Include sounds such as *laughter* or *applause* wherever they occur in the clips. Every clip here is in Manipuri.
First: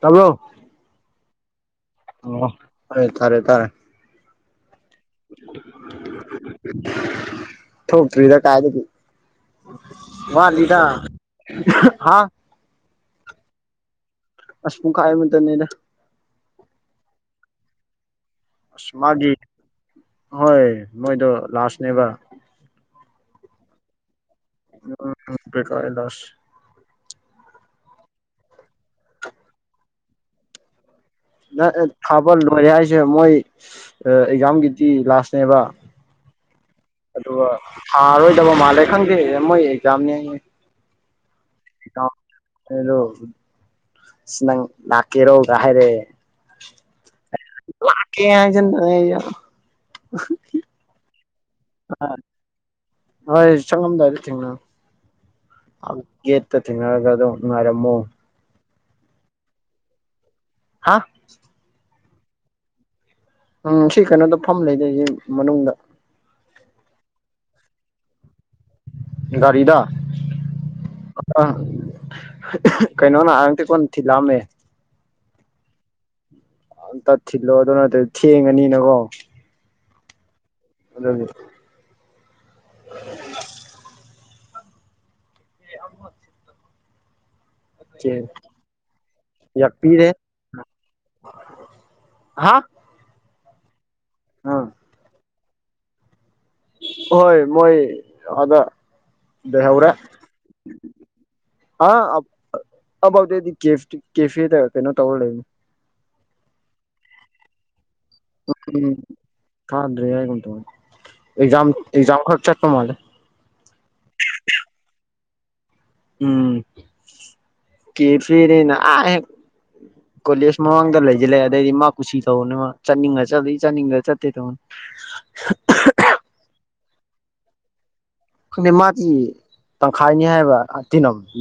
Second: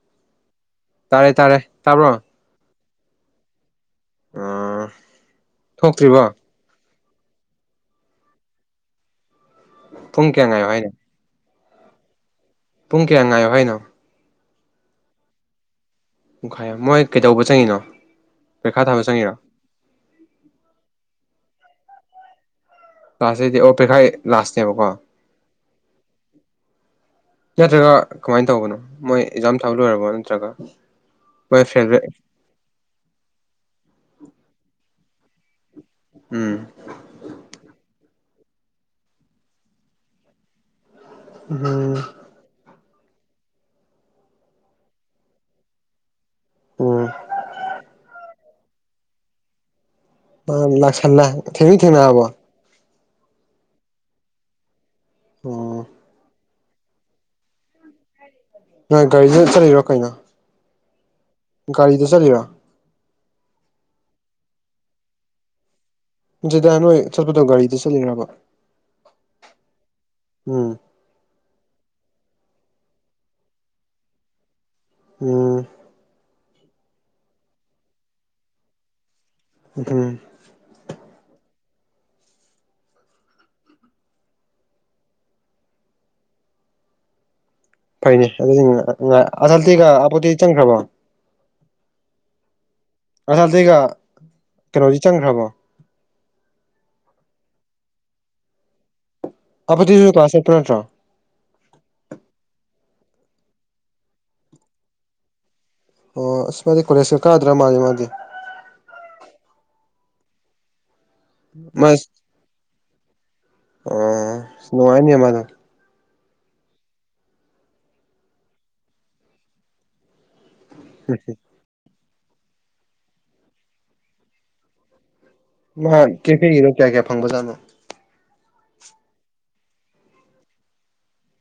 ꯇꯥꯕꯔꯣ ꯇꯥꯔꯦ ꯇꯥꯔꯦ ꯇꯥꯕ꯭ꯔꯣ ꯏꯕꯨꯉꯣ *unintelligible* ꯑꯩ ꯇꯥꯔꯦ ꯇꯥꯔꯦ ꯎꯝ ꯊꯣꯛꯇ꯭ꯔꯤꯕ ꯊꯣꯛꯇ꯭ꯔꯤꯗ ꯀꯥꯏꯗꯒꯤ ꯄꯨꯡ ꯀꯌꯥ ꯉꯥꯏꯌꯨ ꯍꯥꯏꯅꯣ ꯍꯥꯥ ꯄꯨꯡ ꯀꯌꯥ ꯉꯥꯏꯌꯣ ꯍꯥꯏꯅꯣ ꯑꯁ ꯄꯨꯡꯈꯥꯏ ꯑꯃꯨꯛ ꯇꯥꯅꯤꯗ ꯄꯨꯡꯈꯥꯏ ꯑꯃꯥ ꯃꯣꯏ ꯀꯩꯗꯧꯕ ꯆꯥꯪ ꯅꯩ ꯃꯥꯒꯤ ꯃꯥꯌꯩ ꯃꯣꯏꯗꯨ ꯂꯥꯁꯅꯦꯕ ꯂꯥꯁ ꯍꯥꯏꯗꯤ ꯑꯣ ꯄꯩꯈꯥꯏ ꯎꯝ ꯎꯝ ꯎꯝ ꯄꯩꯈ ꯂꯥꯁ ꯅꯠꯇ꯭ꯔꯒ ꯀꯃꯥꯏꯅ ꯇꯧꯕꯅꯣ ꯃꯣꯏ ꯑꯦꯛꯖꯥꯝ ꯊꯥꯕ ꯂꯣꯏꯔꯕꯣ ꯅꯠꯇ꯭ꯔꯒ ꯃꯣꯏ ꯅ ꯑꯦ ꯐꯦꯚꯔꯦꯠ ꯊꯥꯕ ꯂꯣꯏꯔꯦ ꯍꯥꯏꯁꯦ ꯃꯣꯏ ꯑꯦꯛꯖꯥꯝꯒꯤ ꯑꯦ ꯂꯥꯁꯅꯦꯕ ꯎꯝ ꯑꯗꯨꯒ ꯊꯥꯔꯑꯣ ꯇꯥꯕ ꯃꯥꯜꯂꯦ ꯈꯪꯗꯦ ꯃꯣꯏ ꯑꯦꯛꯖꯥꯝꯅꯦꯌꯦ ꯎꯝ ꯍꯂꯣ ꯁꯤ ꯅꯪ ꯂꯥꯛꯀꯦꯔꯣꯒ ꯍꯥꯏꯔꯛꯑ ꯎꯝ ꯂꯥꯛꯀꯦ ꯍꯥꯏ ꯗꯤꯃ ꯂꯦ ꯌꯥ *unintelligible* ꯄꯗꯝ ꯅꯥꯁꯟ ꯅꯥꯏ ꯊꯦꯡꯗꯤ ꯊꯦꯡꯅꯔꯕꯣ ꯑꯕꯥꯏꯁ ꯆꯉꯝꯗꯥꯏꯗ ꯊꯪꯡꯅꯕꯅꯤ *unintelligible* ꯎꯝ ꯑ ꯌꯦꯠ *unintelligible* ꯇꯥ ꯇꯪꯡꯅꯔꯒ ꯑꯗꯨꯝ ꯉꯥꯏꯔꯝꯃꯨ ꯀꯅꯥꯏ ꯒꯥꯔꯤꯗ ꯆꯠꯂꯤꯔꯣ ꯀꯩꯅꯣ ꯍꯥ ꯒꯥꯔꯤꯗ ꯆꯠꯂꯤꯔ ꯎꯝ ꯁꯤ ꯀꯩꯅꯣꯗ ꯐꯝ ꯂꯩꯗꯣꯏꯅꯤ ꯃꯅꯨꯡꯗ ꯖꯤꯗ ꯅꯣꯏ ꯆꯠꯄꯗꯣ ꯒꯥꯔꯤꯗ ꯆꯠꯂꯤꯔꯕ ꯒꯥꯔꯤꯗ ꯎꯝ ꯑ ꯀꯩꯅꯣ ꯅ ꯑꯪꯇꯤ ꯀꯣꯟ ꯊꯤꯜꯂꯛꯑꯝꯃꯦ ꯎꯝ ꯇꯠ ꯊꯤꯜꯂꯣ ꯑꯗꯨ ꯅꯠꯇ ꯊꯦꯡꯉꯅꯤꯅꯀꯣ *unintelligible* ꯑꯗꯨꯒꯤ *unintelligible* ꯐꯩꯅꯦ ꯑꯗꯨꯗꯤ ꯑꯁꯜꯇꯤꯒ ꯌꯥꯛꯄꯤꯔꯦ ꯑꯄꯣꯠꯇꯤ ꯆꯪꯈ꯭ꯔꯕꯣ ꯍꯥ ꯑꯥ *unintelligible* ꯀꯩꯅꯣꯁꯤ ꯆꯪꯈ꯭ꯔꯕꯣ ꯍꯣꯏ ꯃꯣꯏ ꯑꯗ ꯂꯩꯍꯧꯔꯦ *unintelligible* ꯅꯠꯇ꯭ꯔꯣ ꯑ ꯑꯕꯥꯎꯗꯗꯤ ꯀꯦ ꯀꯦꯐꯦꯗ ꯀꯩꯅꯣ ꯇꯧꯔ ꯂꯩ ꯑꯣ ꯑꯁ ꯃꯥꯗꯤ ꯀꯣꯂꯦꯖꯀ ꯀꯥꯗ꯭ꯔꯥ ꯃꯥꯜꯂꯤ ꯃꯥꯗꯤ *unintelligible* ꯀꯗ꯭ꯔꯦ ꯍꯥꯏꯒꯨꯝ ꯇꯧꯏ ꯃꯁ ꯃꯥꯜꯂꯦ ꯑꯣ ꯅꯨꯡꯉꯥꯏꯅꯤꯌꯦ ꯃꯥꯗꯣ ꯎꯝ ꯀꯦꯐꯦ *unintelligible* ꯀꯣꯂꯦꯁ ꯃꯃꯥꯡꯗ ꯂꯩꯖꯜꯂꯦ ꯑꯗꯩꯗꯤ ꯃꯥ ꯀꯨꯁꯤ ꯇꯧꯅꯦꯕ ꯆꯠꯅꯤꯡꯉ ꯆꯠꯂꯥ ꯆꯥꯅꯤꯡꯉ ꯆꯠꯇꯦ ꯇꯧꯅꯤ ꯃꯥ ꯀꯦꯐꯦꯒꯤꯗꯣ ꯀꯌꯥ ꯀꯌꯥ ꯐꯪꯕꯖꯥꯠꯅꯣ ꯃꯥꯗꯤ ꯇꯪꯈꯥꯏꯅꯤ ꯍꯥꯏꯕ ꯇꯤꯅꯝꯒꯤ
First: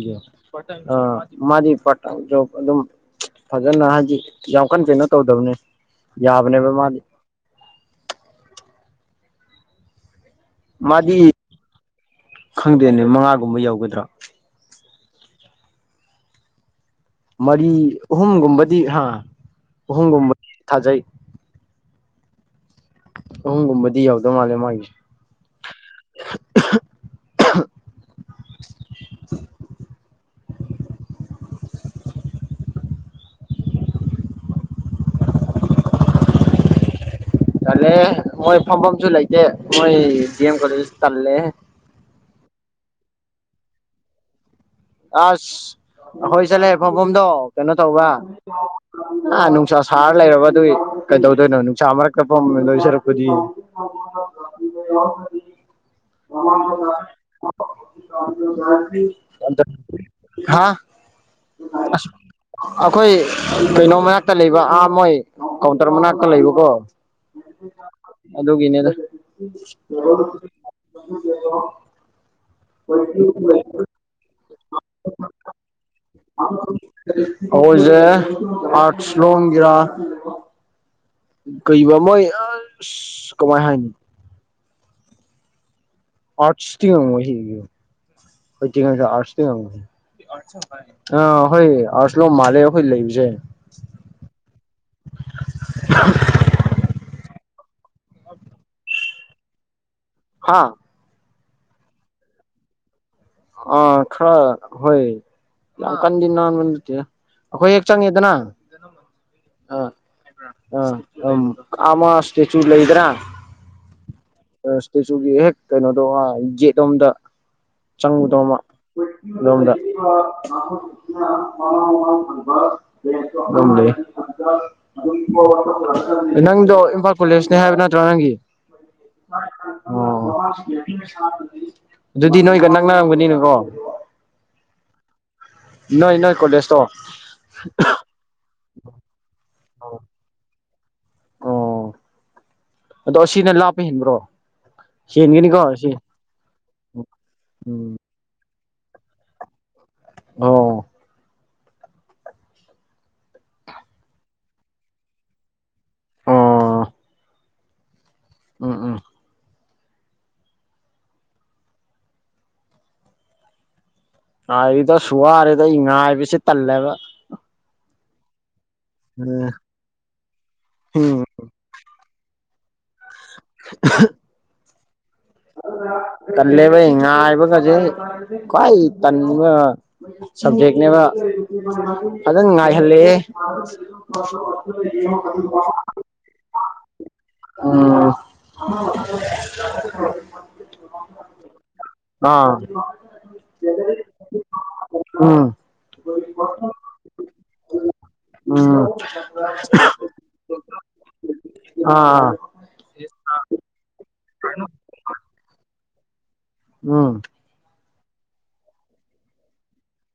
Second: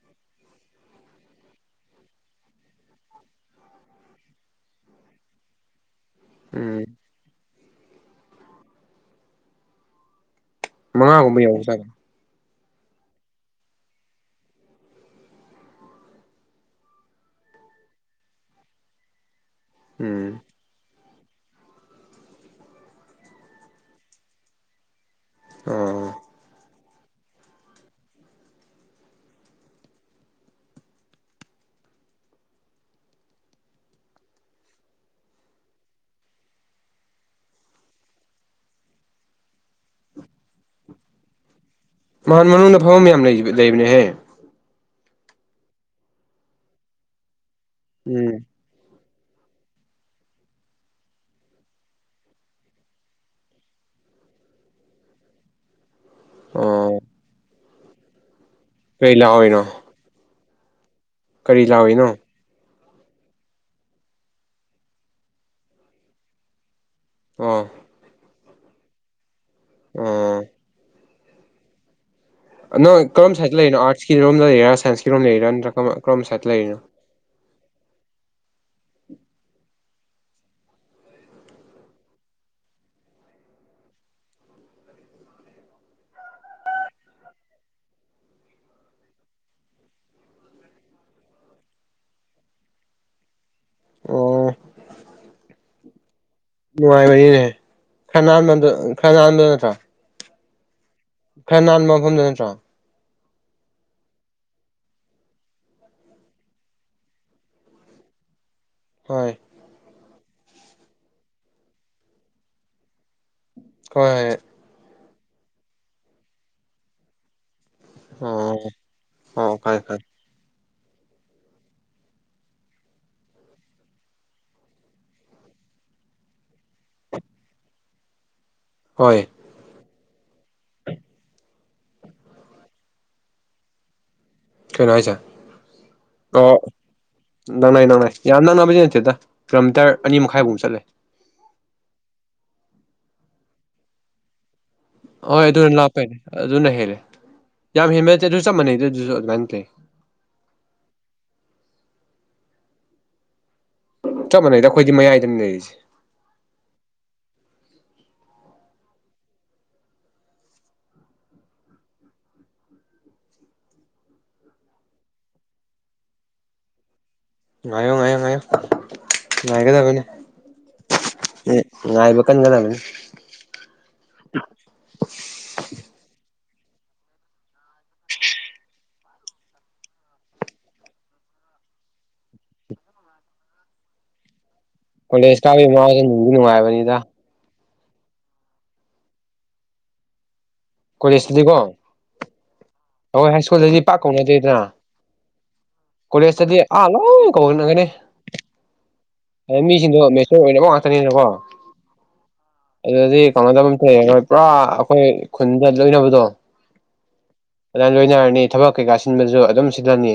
ꯃꯥꯗꯤ ꯄꯥꯠ ꯇꯥꯏ ꯖꯣꯕ ꯑꯗꯨꯝ ꯐꯖꯅ ꯍꯥꯏꯗꯤ ꯌꯥꯝ ꯀꯟ ꯀꯩꯅꯣ ꯇꯧꯗꯕꯅꯤ ꯌꯥꯕꯅꯦꯕ ꯎꯝ ꯃꯥꯗꯤ ꯃꯥꯗꯤ ꯃꯉꯥꯒꯨꯝꯕ ꯌꯧ ꯖꯥꯠꯂꯣ ꯈꯪꯗꯦꯅꯦ ꯃꯉꯥꯒꯨꯝꯕ ꯌꯧꯒꯗ꯭ꯔꯥ ꯃꯔꯤ ꯑꯍꯨꯝꯒꯨꯝꯕꯗꯤ ꯍꯥꯥ ꯑꯍꯨꯝꯒꯨꯝꯕ ꯎꯝ ꯊꯥꯖꯩ ꯑꯍꯨꯝꯒꯨꯝꯕꯗꯤ ꯌꯥꯎꯗꯧ ꯃꯥꯜꯂꯦ ꯃꯥꯒꯤꯁꯦ ꯑꯣ *unintelligible* ꯇꯜꯂꯦ ꯃꯣꯏ ꯐꯝ ꯐꯝꯁꯨ ꯂꯩꯇꯦ ꯃꯣꯏ ꯗꯦꯝ ꯀꯣꯂꯦꯖ ꯇꯜꯂꯦ ꯃꯥꯟ ꯃꯅꯨꯡꯗ ꯐꯝꯔꯝ ꯌꯥꯝ ꯂꯩ ꯂꯩꯕꯅꯦꯍꯦ ꯑꯁ ꯑꯈꯣꯏ ꯆꯠꯂꯦ ꯐꯝꯕꯝꯗꯣ ꯀꯩꯅꯣ ꯇꯧꯕ ꯎꯝ ꯑꯥ ꯅꯨꯡꯁꯥ ꯁꯥꯔ ꯂꯩꯔꯕ ꯑꯗꯨꯏ ꯀꯩꯗꯧꯗꯣꯏꯅꯣ ꯅꯨꯡꯁꯥ ꯃꯔꯛꯇ ꯐꯝ ꯂꯩꯗꯣꯏ ꯁꯔꯨꯛꯄꯨꯗꯤ ꯑꯣ *unintelligible* *unintelligible* ꯀꯩ ꯂꯥꯛꯑꯣꯏꯅꯣ ꯎꯟꯇ ꯍꯥꯥ ꯀꯔꯤ ꯆꯧꯔꯤꯏꯅꯣ ꯑꯩꯈꯣꯏ ꯀꯩꯅꯣ ꯃꯅꯥꯛꯇ ꯂꯩꯕ ꯑꯥ ꯃꯣꯏ ꯀꯥꯎꯟꯇꯔ ꯃꯅꯥꯛꯇ ꯂꯩꯕꯀꯣ ꯑꯣ ꯑꯗꯨꯒꯤꯅꯤꯗꯥ ꯑꯣ *inaudible* *inaudible* ꯅꯪ ꯀꯔꯝ ꯁꯥꯏꯗ ꯂꯩꯔꯤꯅꯣ ꯑꯔꯠꯀꯤꯝ ꯂꯩꯔꯥ ꯁꯥꯏꯟꯁꯀꯤ ꯔꯣꯝ ꯂꯩꯔꯥ ꯅꯠꯇ꯭ꯔ ꯀꯔꯣꯝ ꯁꯥꯏꯇꯥ ꯂꯩꯔꯤꯅꯣ ꯑꯣꯖꯏꯖꯦ ꯑꯥꯠꯁ ꯂꯣꯡꯒꯔꯥ ꯀꯩ ꯃꯣꯏ ꯑꯁ ꯀꯃꯥꯏ ꯍꯥꯏꯅꯤ ꯑꯥꯔꯠꯁꯇꯤ ꯉꯝꯉꯣꯏ ꯑꯥꯇꯣꯏ ꯑꯥ ꯑꯩꯈꯣꯏ ꯑꯥꯔꯠꯁ ꯂ ꯃꯥꯜꯂꯦ ꯑꯩꯈꯣꯏ ꯂꯩꯕꯁꯦ ꯑꯣ *inaudible* ꯅꯨꯡꯉꯥꯏꯕꯅꯤꯅꯦ ꯈꯅꯥ ꯈꯔꯅꯥꯟꯗ ꯅꯠꯇ꯭ꯔ ꯍꯥꯥ ꯈꯔꯥ ꯅꯥꯟꯕ ꯃꯐꯝꯗ ꯅꯠꯇ꯭ꯔꯣ ꯑꯥ ꯈꯔ ꯍꯣꯏ ꯌꯥꯝ ꯀꯟꯗꯤ ꯅꯥꯟꯕꯗꯤ ꯅꯠꯇꯦꯗ ꯑꯩꯈꯣꯏ ꯍꯦꯛ ꯆꯪꯉꯦꯗꯅ ꯍꯣꯏ ꯑ ꯎ ꯑꯃ ꯁꯇꯦꯆꯨ ꯂꯩꯗꯅ ꯍꯣꯏꯏ ꯁꯇꯨꯁꯒꯤ ꯍꯦꯛ ꯀꯩꯅꯣ ꯇꯧꯕ ꯌꯦꯠꯂꯣꯝꯗ ꯆꯪꯕꯗꯣ ꯑꯃꯥ ꯑꯣ ꯑꯣ ꯑꯗꯣꯝꯗ ꯐꯔꯦ ꯐꯔꯦ ꯑꯗꯨꯝ ꯂꯩꯇꯦ ꯅꯪꯗꯣ ꯏꯝꯐꯥꯜ ꯀꯤꯜꯂꯦꯒ ꯅꯤ ꯍꯥꯏꯕ ꯅꯠꯇ꯭ꯔꯣ ꯅꯪꯒꯤ ꯍꯣꯏ ꯑꯣ ꯑꯗꯨꯗꯤ ꯅꯣꯏꯒ ꯅꯥꯛꯅ ꯅꯥꯛ ꯅꯥꯔꯝꯒꯅꯤ ꯀꯦ ꯀꯣꯏꯁ ꯑꯣ ꯀꯣꯂꯦꯖꯇꯣ ꯅꯪꯅꯥꯏ ꯅꯪꯅꯥꯏ ꯌꯥꯝ ꯅꯪꯅꯕꯁ ꯅꯠꯇꯦꯗ ꯀꯤꯂꯣꯃꯤꯇꯔ ꯑꯅꯤ ꯃꯈꯥꯏꯐꯧꯛ ꯆꯠꯂꯦ ꯑꯣ ꯑꯗꯣ ꯑꯁꯤꯅ ꯂꯥꯞꯄ ꯍꯦꯟꯕ꯭ꯔꯣ ꯍꯣꯏ ꯍꯦꯟꯒꯅꯤꯀꯣ ꯑꯗꯨ ꯑꯁꯤ ꯂꯥꯛꯄꯦꯅꯦ ꯑꯗꯨ ꯍꯦꯂꯦ ꯌꯥꯝ ꯎꯝ ꯍꯦ ꯆꯠ ꯑꯗꯨ ꯆꯞ ꯃꯑꯅꯦ ꯑꯗꯨꯖꯤ ꯃꯅꯦꯗ ꯑꯗꯨꯁꯨ ꯅꯇꯦ ꯑꯣ ꯆꯞ ꯃꯥꯟꯅꯩꯗ ꯑꯩꯈꯣꯏꯗꯤ ꯃꯌꯥꯏꯗꯅꯤ ꯂꯩꯔꯤꯁꯦ ꯑꯣ ꯎꯝ ꯎꯝ ꯉꯥꯏꯔꯤꯗ ꯑꯁ ꯋꯥꯔꯦꯗ ꯑꯩ ꯉꯥꯢꯕꯁꯦ ꯇꯜꯂꯦꯕ ꯉꯏꯌꯣ ꯉꯏꯌꯣ ꯉꯏꯌꯣ ꯎꯝ ꯉꯥꯏꯒꯗꯕꯅꯦ ꯉꯥꯏꯕ ꯀꯟꯒꯗꯕꯅꯤ ꯑ ꯇꯟꯂꯦꯕ ꯑꯩ ꯉꯥꯏꯕꯒꯁꯦ ꯈ꯭ꯋꯥꯏ ꯇꯟꯕ ꯁꯕꯖꯦꯛꯅꯦꯍꯦ ꯐꯖꯅ ꯉꯥꯏꯍꯜꯂꯦꯍꯦ ꯀꯣꯂꯦꯖ ꯀꯕꯩ ꯋꯥꯕꯗꯣ ꯅꯨꯡꯗꯤ ꯅꯨꯡ ꯉꯏꯕꯅꯤꯗ ꯑ ꯀꯣꯂꯦꯖꯇꯗꯤꯀꯣ ꯑꯩꯈꯣꯏ ꯍꯥꯏ ꯁ꯭ꯀꯨꯜꯗꯗꯤ ꯄꯥꯛ ꯀꯧꯅꯗꯦꯗꯅ ꯎꯝ ꯀꯣꯂꯦꯖꯇꯗꯤ ꯑꯥ ꯂꯣꯏ ꯀꯧꯅꯒꯅꯤ ꯎꯝ ꯑꯗ ꯃꯤꯁꯤꯡꯗꯣ ꯃꯦꯆꯣꯔ ꯑꯣꯏꯅꯕ ꯉꯥꯛꯇꯅꯤꯅꯀꯣ ꯑꯥ ꯑꯗꯨꯗꯗꯤ ꯀꯩꯅꯗꯕ ꯑꯃꯇ ꯂꯩꯔꯔꯣꯏ ꯄꯨꯔꯥ ꯑꯩꯈꯣꯏ ꯈꯨꯟꯗ ꯂꯣꯏꯅꯕꯗꯣ ꯎꯝ ꯑꯗꯨꯅ ꯂꯣꯏꯅꯔꯅꯤ ꯊꯕꯛ ꯀꯩꯀꯥ ꯁꯤꯟꯕꯁꯨ ꯑꯗꯨꯝ ꯁꯤꯜꯂꯅꯤ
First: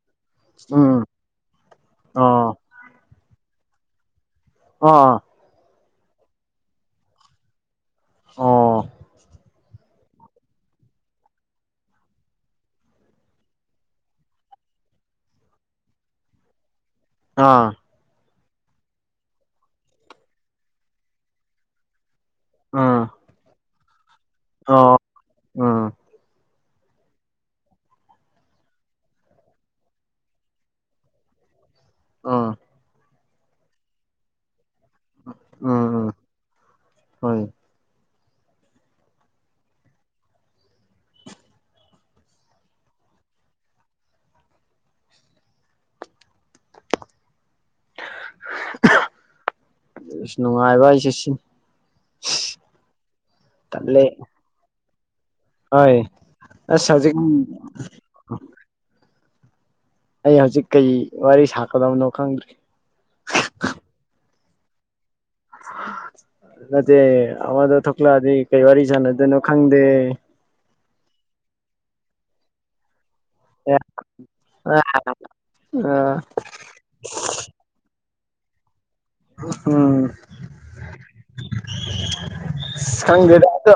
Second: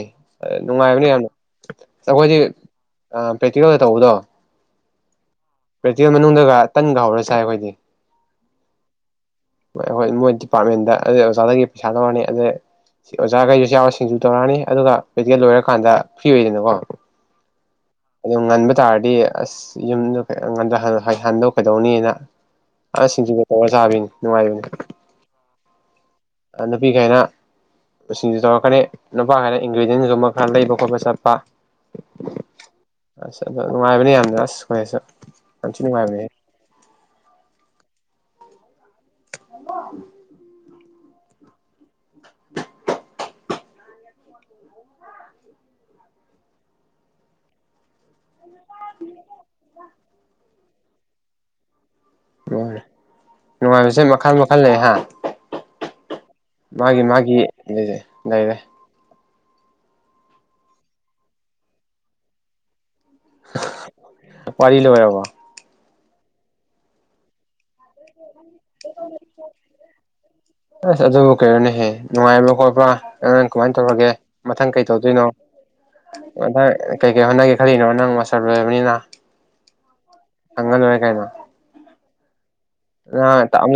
ꯎꯝ ꯅꯨꯡꯉꯥꯏꯕꯅꯤ ꯌꯥꯝꯅ ꯑꯩꯈꯣꯏꯗꯤ ꯑꯣ ꯑ ꯄ꯭ꯔꯦꯛꯇꯤꯀꯦꯜꯗ ꯇꯧꯕꯗꯣ ꯑꯥ ꯄ꯭ꯔꯦꯛꯇꯤꯀꯦꯜ ꯃꯅꯨꯡꯗꯒ ꯇꯟꯒ ꯍꯧꯔ ꯆꯥꯏ ꯑꯩꯈꯣꯏꯗꯤ ꯑ ꯑꯩꯈꯣꯏ ꯃꯣꯏ ꯗꯤꯄꯥꯔꯠꯃꯦꯟꯗ ꯑꯗꯩ ꯑꯣꯖꯥꯗꯒꯤ ꯄꯩꯁꯥ ꯂꯧꯔꯅꯤ ꯑꯗꯩ ꯑꯣꯖꯥꯈꯩꯁꯨ ꯌꯥꯎꯔ ꯁꯤꯡꯖꯨ ꯇꯧꯔꯛꯑꯅꯤ ꯑꯗꯨꯒ ꯄ꯭ꯔꯇꯤꯀꯦꯜ ꯂꯣꯏꯔꯀꯥꯟꯗ ꯐ꯭ꯔꯤ ꯑꯣꯏꯗꯅꯀꯣ ꯑꯥ ꯑꯗꯨ ꯉꯟꯕ ꯇꯥꯔꯗꯤ ꯑꯁ ꯌꯨꯝꯗꯣ ꯍꯟꯅ ꯍꯥꯜꯂ ꯀꯩꯗꯧꯅꯤꯅ ꯑ ꯁꯤꯡꯖꯨꯒ ꯇꯧꯔ ꯥꯆꯕꯤꯅꯤ ꯅꯨꯡꯉꯥꯏꯕꯅꯤ ꯑ ꯎꯝ ꯅꯨꯄꯤꯈꯩꯅ ꯁꯤꯡꯁꯨ ꯇꯧꯔꯛꯀꯅꯤ ꯅꯨꯄꯥꯈꯩꯅ ꯏꯟꯒ꯭ꯔꯤꯗꯤꯌꯦꯟꯁꯒꯨꯝꯕ ꯈꯔ ꯂꯩꯕ ꯈꯣꯠꯄ ꯆꯠꯄ ꯑꯥ ꯅꯨꯡꯉꯥꯏꯕꯅꯤ ꯌꯥꯝꯅ ꯑꯁ ꯍꯣꯏ ꯌꯥꯝꯊꯤ ꯎꯝ ꯎꯝ ꯅꯨꯡꯉꯥꯏꯕꯅꯦ ꯍꯣꯏ ꯍꯃꯣ *inaudible* *unintelligible* ꯅꯨꯡꯉꯥꯏꯕ ꯍꯥꯏꯁꯦ ꯁꯤ ꯍꯣꯏ ꯇꯜꯂꯦ ꯅꯨꯡꯉꯥꯏꯕꯁꯦ ꯃꯈꯜ ꯃꯈꯜ ꯂꯩ ꯍꯥꯏ ꯍꯣꯏ ꯍꯧꯖꯤꯛ ꯃꯥꯒꯤ ꯂꯩꯖꯦ ꯂꯩꯔꯦ ꯑꯩ ꯍꯧꯖꯤꯛ ꯀꯩ ꯋꯥꯔꯤ ꯁꯥꯀꯗꯕꯅꯣ ꯈꯪꯗ꯭ꯔꯦ *inaudible* ꯋꯔꯤ ꯂꯣꯏꯔꯕꯣ ꯅꯠꯇꯦ ꯑꯃꯗꯣ ꯊꯣꯛꯂꯛ ꯑꯗꯤ ꯀꯩ ꯋꯥꯔꯤ ꯁꯥꯟꯅꯗꯣꯏꯅꯣ ꯈꯪꯗꯦ꯫ ꯑꯁ ꯑꯗꯨꯕꯨ ꯀꯩꯅꯣꯅꯦꯍꯦ ꯅꯨꯡꯉꯥꯏꯕ꯭ꯔꯥ ꯈꯣꯠꯄ꯭ꯔꯥ꯫ ꯅꯪ ꯀꯃꯥꯏꯅ ꯑ ꯇꯧꯔꯒꯦ ꯃꯊꯪ ꯀꯩ ꯇꯧꯗꯣꯏꯅꯣ ꯎꯝ ꯃꯊꯪ ꯀꯩꯀꯩ ꯍꯣꯠꯅꯒꯦ ꯈꯜꯂꯤꯅꯣ ꯅꯪ ꯃꯥꯁ ꯔꯣꯏꯔꯕꯅꯤꯅ꯫ ꯍꯪ ꯉ ꯂꯣꯏꯔꯦ ꯀꯩꯅꯣ꯫ ꯑꯁ ꯅꯪ ꯈꯪꯗꯦꯗ ꯑꯝꯇ ꯑꯗꯣ꯫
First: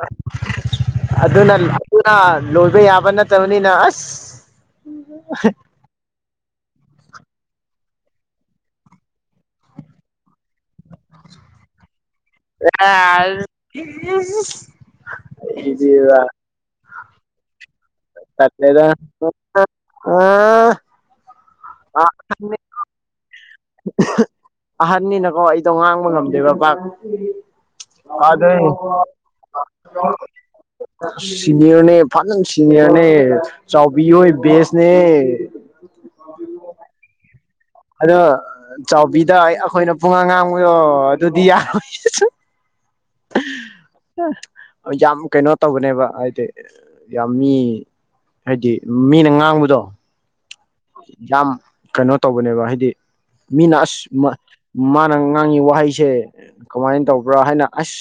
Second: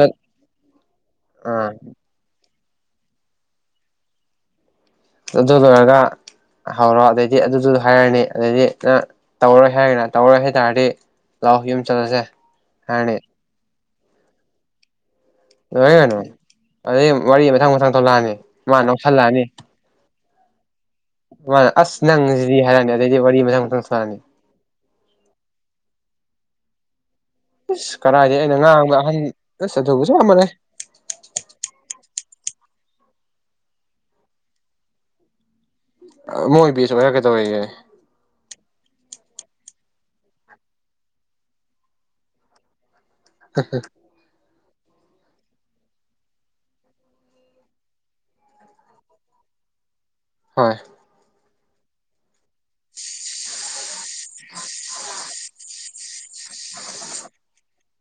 ꯑꯗꯨꯅ ꯑꯥ *unintelligible* ꯑꯗꯨꯅ꯫ ꯂꯣꯏꯕ ꯌꯥꯕ ꯅꯠꯇꯕꯅꯤ ꯅ ꯑꯁ꯫ ꯑꯗꯨ ꯂꯣꯏꯔꯒ꯫ ꯍꯧꯔꯣ ꯑꯗꯩꯗꯤ ꯑꯗꯨꯗꯨ ꯍꯥꯏꯔꯅꯤ ꯑꯗꯩꯗꯤ ꯅꯪ ꯇꯧꯔꯣꯏ ꯍꯥꯏꯔꯒꯅ ꯇꯧꯔꯣꯏ ꯍꯥꯏꯇꯥꯔꯗꯤ꯫ ꯂꯥꯛꯑꯣ ꯌꯨꯝ ꯆꯠꯂꯁꯦ ꯍꯥꯏꯔꯅꯤ꯫ *unintelligible* ꯑꯩꯗꯤꯕ꯫ ꯑꯗꯨꯗꯩ ꯋꯥꯔꯤ ꯃꯊꯪ ꯃꯊꯪ꯫ ꯊꯣꯛꯂꯛꯑꯅꯤ ꯃꯥ ꯅꯣꯛꯁꯜꯂꯛꯑꯅꯤ꯫ ꯑꯥ꯫ ꯃꯥꯅ ꯑꯁ ꯅꯪꯁꯤꯗꯤ ꯍꯥꯏꯔꯛꯑꯅꯤ ꯑꯗꯨꯗꯩꯗꯤ ꯋꯥꯔꯤ ꯃꯊꯪ ꯃꯊꯪ ꯁꯥꯔꯅꯤ꯫ ꯑꯍꯟꯅꯤꯅꯀꯣ ꯑꯩꯗꯣ ꯉꯥꯡꯕ ꯉꯝꯗꯦꯕ ꯄꯥꯛ꯫ ꯑꯁ ꯀꯗꯥꯏꯗꯩ ꯑꯩꯅ ꯑꯥꯗꯩ ꯉꯥꯡꯕ ꯑꯍꯟ ꯑꯁ ꯑꯗꯨꯕꯨ ꯆꯞ ꯃꯥꯟꯅꯩ ꯁꯤꯅꯤꯌꯔꯅꯦ ꯐꯖꯅ ꯁꯤ ꯁꯤꯅꯤꯌꯔꯅꯦ ꯆꯥꯎꯕꯤꯑꯣꯏ ꯕꯦꯁꯅꯦ꯫ ꯃꯣꯏ ꯕꯦꯁ ꯑꯣꯏꯔꯒ꯫ *unintelligible* ꯑꯗꯣ ꯆꯥꯎꯕꯤꯗ ꯑꯩꯈꯣꯏꯅ ꯄꯨꯡꯉꯥꯡ ꯉꯥꯡꯕꯗꯣ ꯑꯗꯨꯗꯤ ꯌꯥꯔꯣꯏ꯫ *unintelligible* ꯌꯥꯝ ꯀꯩꯅꯣ ꯇꯧꯕꯅꯦꯕ ꯍꯥꯏꯗꯤ ꯌꯥꯝ ꯃꯤ ꯍꯥꯏꯗꯤ ꯃꯤꯅ ꯉꯥꯡꯕꯗꯣ꯫ ꯍꯣꯏ ꯌꯥꯝ꯫ ꯀꯩꯅꯣ ꯇꯧ ꯕꯅꯦꯕ ꯍꯥꯏꯗꯤ ꯃꯤꯅ ꯑꯁ꯫ ꯃ ꯃꯥꯅ꯫ ꯑꯉꯥꯡꯉꯤ ꯋꯥꯍꯩꯁꯦ ꯀꯃꯥꯏꯅ ꯇꯧꯕ꯭ꯔꯥ ꯍꯥꯏꯅ ꯑꯁ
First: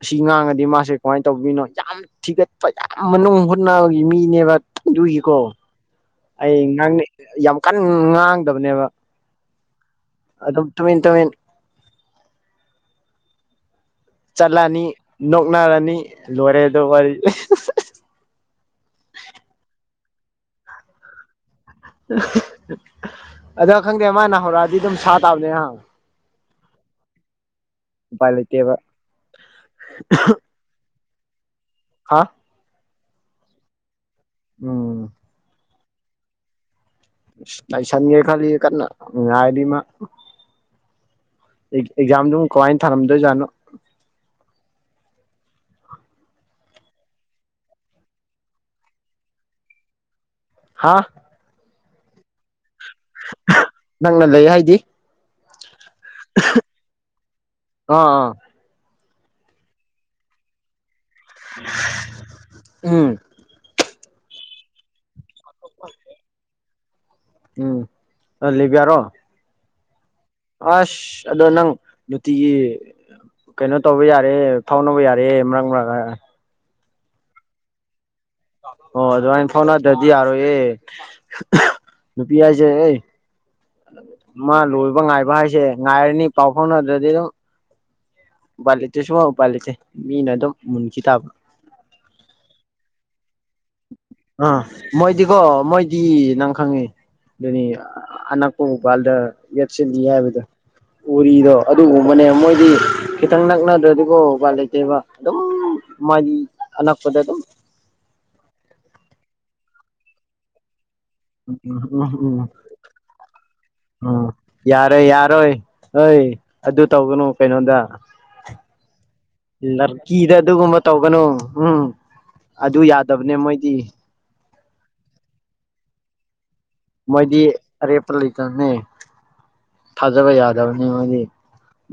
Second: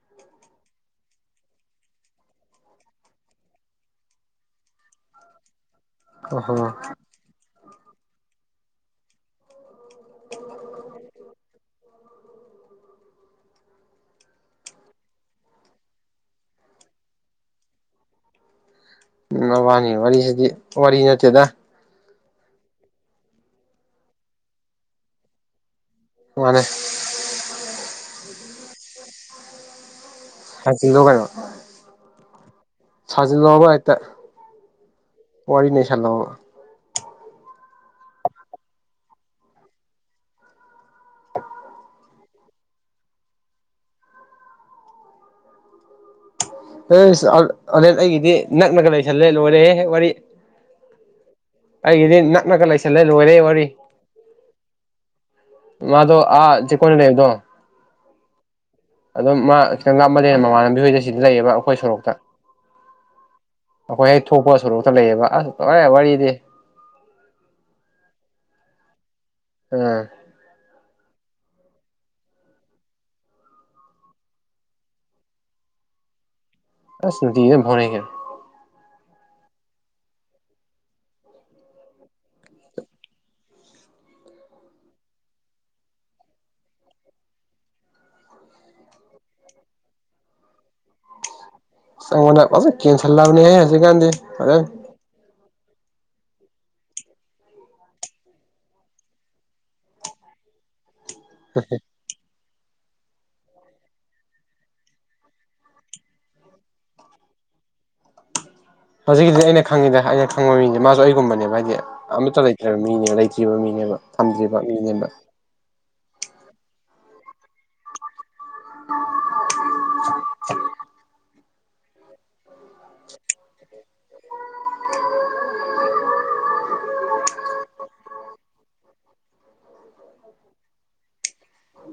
ꯑꯁꯤ ꯉꯥꯡꯉꯗꯤ ꯃꯥꯁꯦ ꯀꯃꯥꯏꯅ ꯇꯧꯕꯤꯅꯣ ꯌꯥꯝ ꯊꯤꯒꯠꯄ ꯌꯥꯝ ꯃꯅꯨꯡ ꯍꯨꯠꯅꯒꯤ ꯃꯤꯅꯦꯕ ꯑꯗꯨꯒꯤꯀꯣ꯫ ꯑꯣ ꯍꯣ꯫ ꯑꯩ ꯉꯥꯡꯅ ꯌꯥꯝ ꯀꯟ ꯉꯥꯡꯗꯕꯅꯦꯕ꯫ ꯑꯗꯨꯝ ꯇꯨꯃꯤꯟ ꯇꯨꯃꯤꯟ꯫ ꯆꯠꯂꯅꯤ ꯅꯣꯛꯅꯔꯅꯤ ꯂꯣꯏꯔꯦꯗꯣ ꯋꯥꯔꯤ ꯎꯝ ꯃꯕꯅꯤ ꯋꯥꯔꯤꯁꯤꯗꯤ ꯋꯥꯔꯤ ꯅꯠꯇꯦꯗ *unintelligible* ꯑꯗꯣ ꯈꯪꯗꯦ ꯃꯥꯅ ꯍꯧꯔꯛꯑꯗꯤ ꯑꯗꯨꯝ ꯁꯥ ꯇꯥꯕꯅꯦ ꯅꯍ ꯃꯥꯅꯦ ꯎꯄꯥꯏ ꯂꯩꯇ‌ꯦꯕ ꯂꯥꯛꯆꯤꯜꯂ‌ꯣ ꯀꯩꯅ‌ꯣ ꯁꯥꯖꯤꯜꯂ‌ꯣꯕꯕ ꯍꯥꯏꯇ ꯎꯝ ꯈꯂꯣ ꯂꯥꯏꯁꯟꯒꯦ ꯈꯜꯂꯤ ꯀꯟꯅ ꯅꯨꯡꯉꯥꯏꯔꯤꯃ ꯑꯦꯛꯖꯥꯝꯗꯨ ꯀꯃꯥꯏꯅ ꯊꯥꯔꯝꯗꯣꯏꯖꯥꯠꯅꯣ ꯑꯂ ꯑꯩꯒꯤꯗꯤ ꯅꯛꯅꯒ ꯂꯩꯁꯜꯂꯦ ꯂꯣꯏꯔꯦ ꯋꯥꯔꯤ ꯍꯥꯥ ꯑꯩꯒꯤꯗꯤ ꯅ ꯅꯛꯂꯒ ꯂꯩꯁꯜꯂꯦ ꯂꯣꯏꯔꯦ ꯋꯥꯔꯤ ꯅꯪꯅ ꯂꯩ ꯍꯥꯏꯗꯤ ꯃꯥꯗꯣ ꯑꯥ ꯆꯤꯀꯣꯅ ꯂꯩꯕꯗꯣ ꯑꯥ ꯑꯥ ꯑꯗꯨꯝ ꯃꯥ ꯈꯤꯇꯪ ꯂꯥꯞꯃꯜꯗꯦ ꯃꯃꯥꯟ ꯂꯝꯕꯤ ꯍꯣꯏꯗ ꯁꯤꯗꯤ ꯂꯩꯌꯦꯕ ꯑꯩꯈꯣꯏ ꯁꯣꯔꯣꯛꯇ ꯎꯝ ꯑꯩꯈꯣꯏ ꯍ ꯊꯣꯛꯄ ꯁꯣꯔꯣꯛꯇ ꯂꯩꯌꯦꯕ ꯑꯁ ꯂ‌ꯣꯏꯔ‌ꯦ ꯋꯥꯔꯤꯗꯤꯦ ꯎꯝ ꯑ ꯂꯩꯕꯤꯌꯥꯔꯣ ꯑꯥ ꯑꯁ ꯑꯗꯣ ꯅꯪ ꯅꯨꯡꯇꯤꯒꯤ ꯀꯩꯅꯣ ꯇꯧꯕ ꯌꯥꯔꯦ ꯐꯥꯎꯅꯕ ꯌꯥꯔꯦ ꯃꯔꯛ ꯃꯔꯛ ꯑꯁ ꯅꯨꯡꯇꯤꯒꯤꯗꯤ ꯑꯗꯨꯝ ꯐꯥꯎꯅꯩ‌ ꯀꯩꯅ‌ꯣ ꯑꯣ ꯑꯗꯨꯃꯅ ꯐꯥꯎꯅꯗ꯭ꯔꯗꯤ ꯌꯥꯔꯣꯏ ꯑꯦ ꯅꯨꯄꯤ ꯍꯥꯏꯁꯦ ꯑꯩ ꯃꯥ ꯂꯣꯏꯕ ꯉꯥꯏꯕ ꯍꯥꯏꯁꯦ ꯉꯥꯏꯔꯅꯤ ꯄꯥꯎ ꯐꯥꯎꯅꯗ꯭ꯔꯗꯤ ꯑꯗꯨꯝ ꯄꯂ ꯆꯁꯨꯃ ꯄꯂꯁꯦ ꯃꯤꯅ ꯑꯗꯨꯝ ꯃꯨꯟꯈꯤ ꯇꯥꯕ *unintelligible* *unintelligible* ꯍꯧꯖꯤꯛꯀꯥꯟꯗꯤ ꯑꯥ ꯐꯔ‌ꯦ ꯃꯣꯏꯗꯤꯀꯣ ꯃꯣꯏꯗꯤ ꯅꯪ ꯈꯪꯉꯤ ꯑꯗꯨꯅꯤ ꯑꯅꯛꯄ ꯃꯧꯄꯥꯜꯗ ꯌꯦꯞꯁꯤꯜꯂꯤ ꯍꯥꯏꯕꯗꯣ ꯎꯔꯤꯗꯣ ꯑꯗꯨ ꯎꯨꯝꯕꯅꯦ ꯃꯣꯏ ꯍꯥꯏꯗꯤ ꯈꯤꯇꯪ ꯅꯛꯅꯗ꯭ꯔꯗꯤꯀꯣ ꯎꯄ ꯂꯩꯇꯦꯕ ꯑꯗꯨꯝ ꯃꯥꯒꯤ ꯑꯅꯛꯄꯗ ꯑꯗꯨꯝ ꯍꯧꯖꯤꯛꯀꯤꯗꯤ ꯑꯩꯅ ꯈꯪꯉꯤꯗ ꯑꯩꯅ ꯈꯪꯕ ꯃꯤꯁꯦ ꯃꯥꯁꯨ ꯑꯩ ꯨꯝꯕꯅꯦꯕ ꯍꯥꯏꯗꯤ ꯎꯝ ꯎꯝ ꯎꯝ ꯑꯃꯠꯇ ꯂꯩꯇ ꯃꯤꯅꯦ ꯂꯩꯇ꯭ꯔꯤꯕ ꯃꯤꯅꯦꯕ ꯎꯝ ꯊꯝꯗ꯭ꯔꯤꯕ ꯌꯥꯔꯣꯏ ꯃꯤꯅꯦꯕ ꯌꯥꯔꯣꯏ ꯍꯣꯏ ꯑꯗꯨ ꯇꯧꯒꯅꯨ ꯀꯩꯅꯣꯗ ꯂꯔꯀꯤꯗ ꯑꯗꯨꯒꯨꯝꯕ ꯇꯧꯒꯅꯨ ꯎꯝ ꯑꯗꯨ ꯌꯥꯗꯕꯅꯦ ꯃꯣꯏꯗꯤ ꯃꯣꯏꯗꯤ ꯑꯔꯦ ꯄꯂꯤꯇꯅꯦ ꯊꯥꯖꯕ ꯌꯥꯗꯕꯅꯤ ꯃꯣꯏꯗꯤ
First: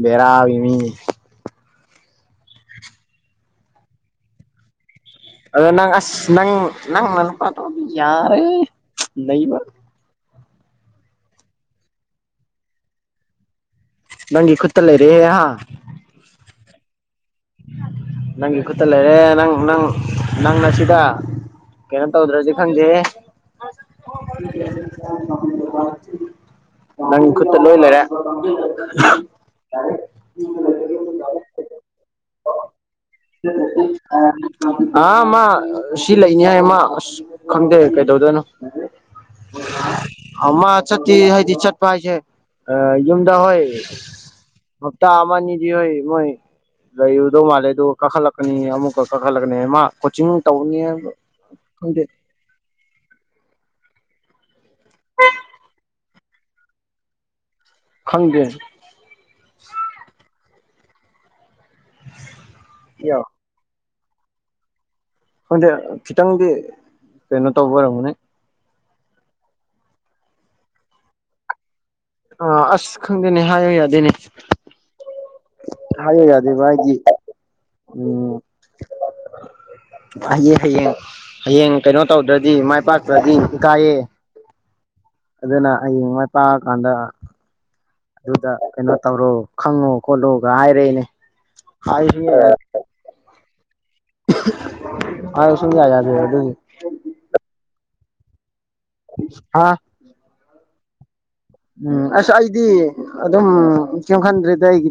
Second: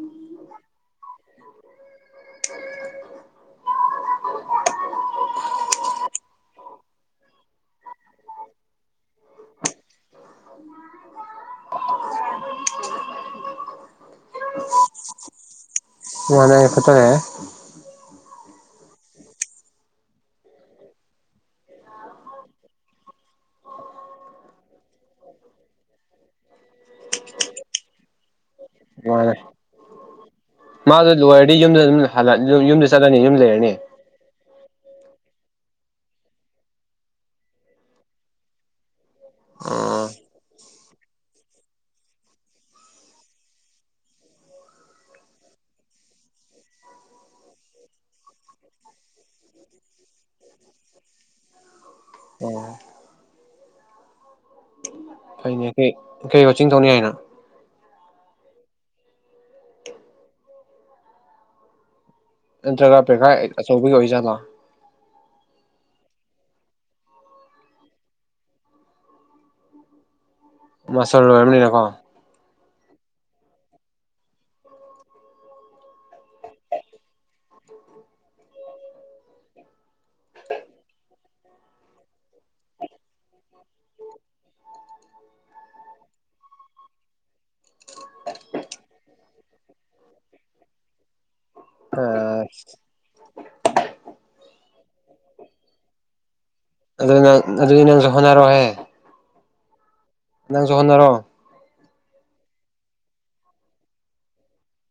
ꯕꯦꯔꯥꯒꯤ ꯃꯤꯅꯤ ꯑ ꯅꯪ ꯑꯁ ꯅꯪ ꯅꯪꯅ ꯄꯠꯇꯣ ꯌꯥꯔꯦ ꯂꯩꯕ ꯅꯪꯒꯤ ꯈꯨꯠꯇ ꯂꯩꯔꯤꯦꯦ ꯑꯠꯇꯦ ꯅꯪꯒꯤ ꯈꯨꯠꯇ ꯂꯩꯔꯦ ꯅꯪ ꯅꯪ ꯅꯪꯅ ꯁꯤꯗ ꯀꯩꯅꯣ ꯇꯧꯗ꯭ꯔꯁꯦ ꯈꯪꯗꯦ ꯅꯪꯒꯤ ꯈꯨꯠꯇ ꯂꯣꯏ ꯂꯩꯔꯦ ꯃꯥꯗꯨ ꯂꯣꯏꯔꯗꯤ ꯌꯨꯝꯗ ꯑꯗꯨꯝ ꯌꯨꯝꯗ ꯆꯠꯂꯅꯤ ꯌꯨꯝ ꯂꯩꯔꯅꯤ ꯑꯥ ꯃꯥ ꯁꯤ ꯂꯩꯅꯤ ꯍꯥꯏ ꯑꯃ ꯑꯁ ꯈꯪꯗꯦ ꯀꯩꯗꯧꯗꯣꯏꯅꯣ ꯑꯥ ꯑꯃ ꯆꯠꯇꯤ ꯍꯥꯏꯗꯤ ꯆꯠꯄ ꯍꯥꯏꯁꯦ ꯌꯨꯝꯗ ꯍꯣꯏ ꯍꯞꯇꯥ ꯑꯃꯅꯤ ꯑꯅꯤꯗꯤ ꯍꯣꯏ ꯃꯣꯏ ꯂꯩꯔꯗꯧ ꯃꯥꯜꯂꯦ ꯑꯗꯨꯒ ꯀꯥꯈꯠꯂꯛꯀꯅꯤ ꯑꯃꯨꯛꯀ ꯀꯥꯈꯠꯂꯛꯀꯅꯤ ꯃꯥ ꯀꯣꯆꯤꯡ ꯇꯧꯅꯤ ꯍꯥꯏꯕ ꯈꯪꯗꯦ ꯑꯣ ꯑꯩꯅꯦ ꯀ ꯀꯩ ꯆꯤꯡ ꯊꯧꯅꯤ ꯍꯥꯏꯅ ꯈꯪꯒ ꯖꯒꯥ ꯄꯦ ꯌꯥ ꯑꯆꯧꯕ ꯑꯣꯏ ꯆꯂ ꯍꯣꯏꯗꯤ ꯈꯤꯇꯪꯗꯤ ꯀꯩꯅꯣ ꯇꯧꯕ ꯑꯣꯏꯔꯝꯒꯅꯦ ꯃꯁꯇꯔ ꯂꯣꯏꯔꯕꯅꯤꯅꯀꯣ ꯑ ꯑꯁ ꯈꯪꯗꯦꯅꯦ ꯍꯥꯏꯌꯨ ꯌꯥꯗꯦꯅꯦ ꯍꯥꯏꯌ ꯌꯥꯗꯦꯕ ꯍꯥꯏꯗꯤ ꯎꯝ ꯍꯌꯦꯡ ꯍꯌꯦꯡ ꯍꯌꯦꯡ ꯀꯩꯅꯣ ꯇꯧꯗ꯭ꯔꯗꯤ ꯃꯥꯏ ꯄꯥꯛꯇ꯭ꯔꯗꯤ ꯏꯀꯥꯏꯌꯦꯦ ꯑꯗꯨꯅ ꯍꯌꯦꯡ ꯃꯥꯏ ꯄꯥꯛꯑꯀꯥꯟꯗ ꯑꯗꯨꯗ ꯀꯩꯅꯣ ꯇꯧꯔꯣ ꯈꯪꯉꯣ ꯈꯣꯠꯂꯣꯒ ꯍꯥꯏꯔꯦꯑꯦꯅꯦ ꯑꯁ ꯑ ꯁꯖ ꯌꯥꯗ ꯑꯗꯨ ꯑꯗꯨ ꯅꯪ ꯑꯗꯨꯗꯤ ꯅꯪꯁꯨ ꯍꯣꯠꯅꯔꯣꯍꯦ ꯍꯥ ꯅꯪꯖꯨ ꯍꯣꯠꯅꯔꯣ ꯎꯝ ꯑꯁ ꯑꯩꯗꯤ ꯑꯗꯨꯝ ꯀꯦꯏꯝ ꯈꯟꯗ꯭ꯔꯦꯗ ꯑꯩꯒꯤꯗꯤ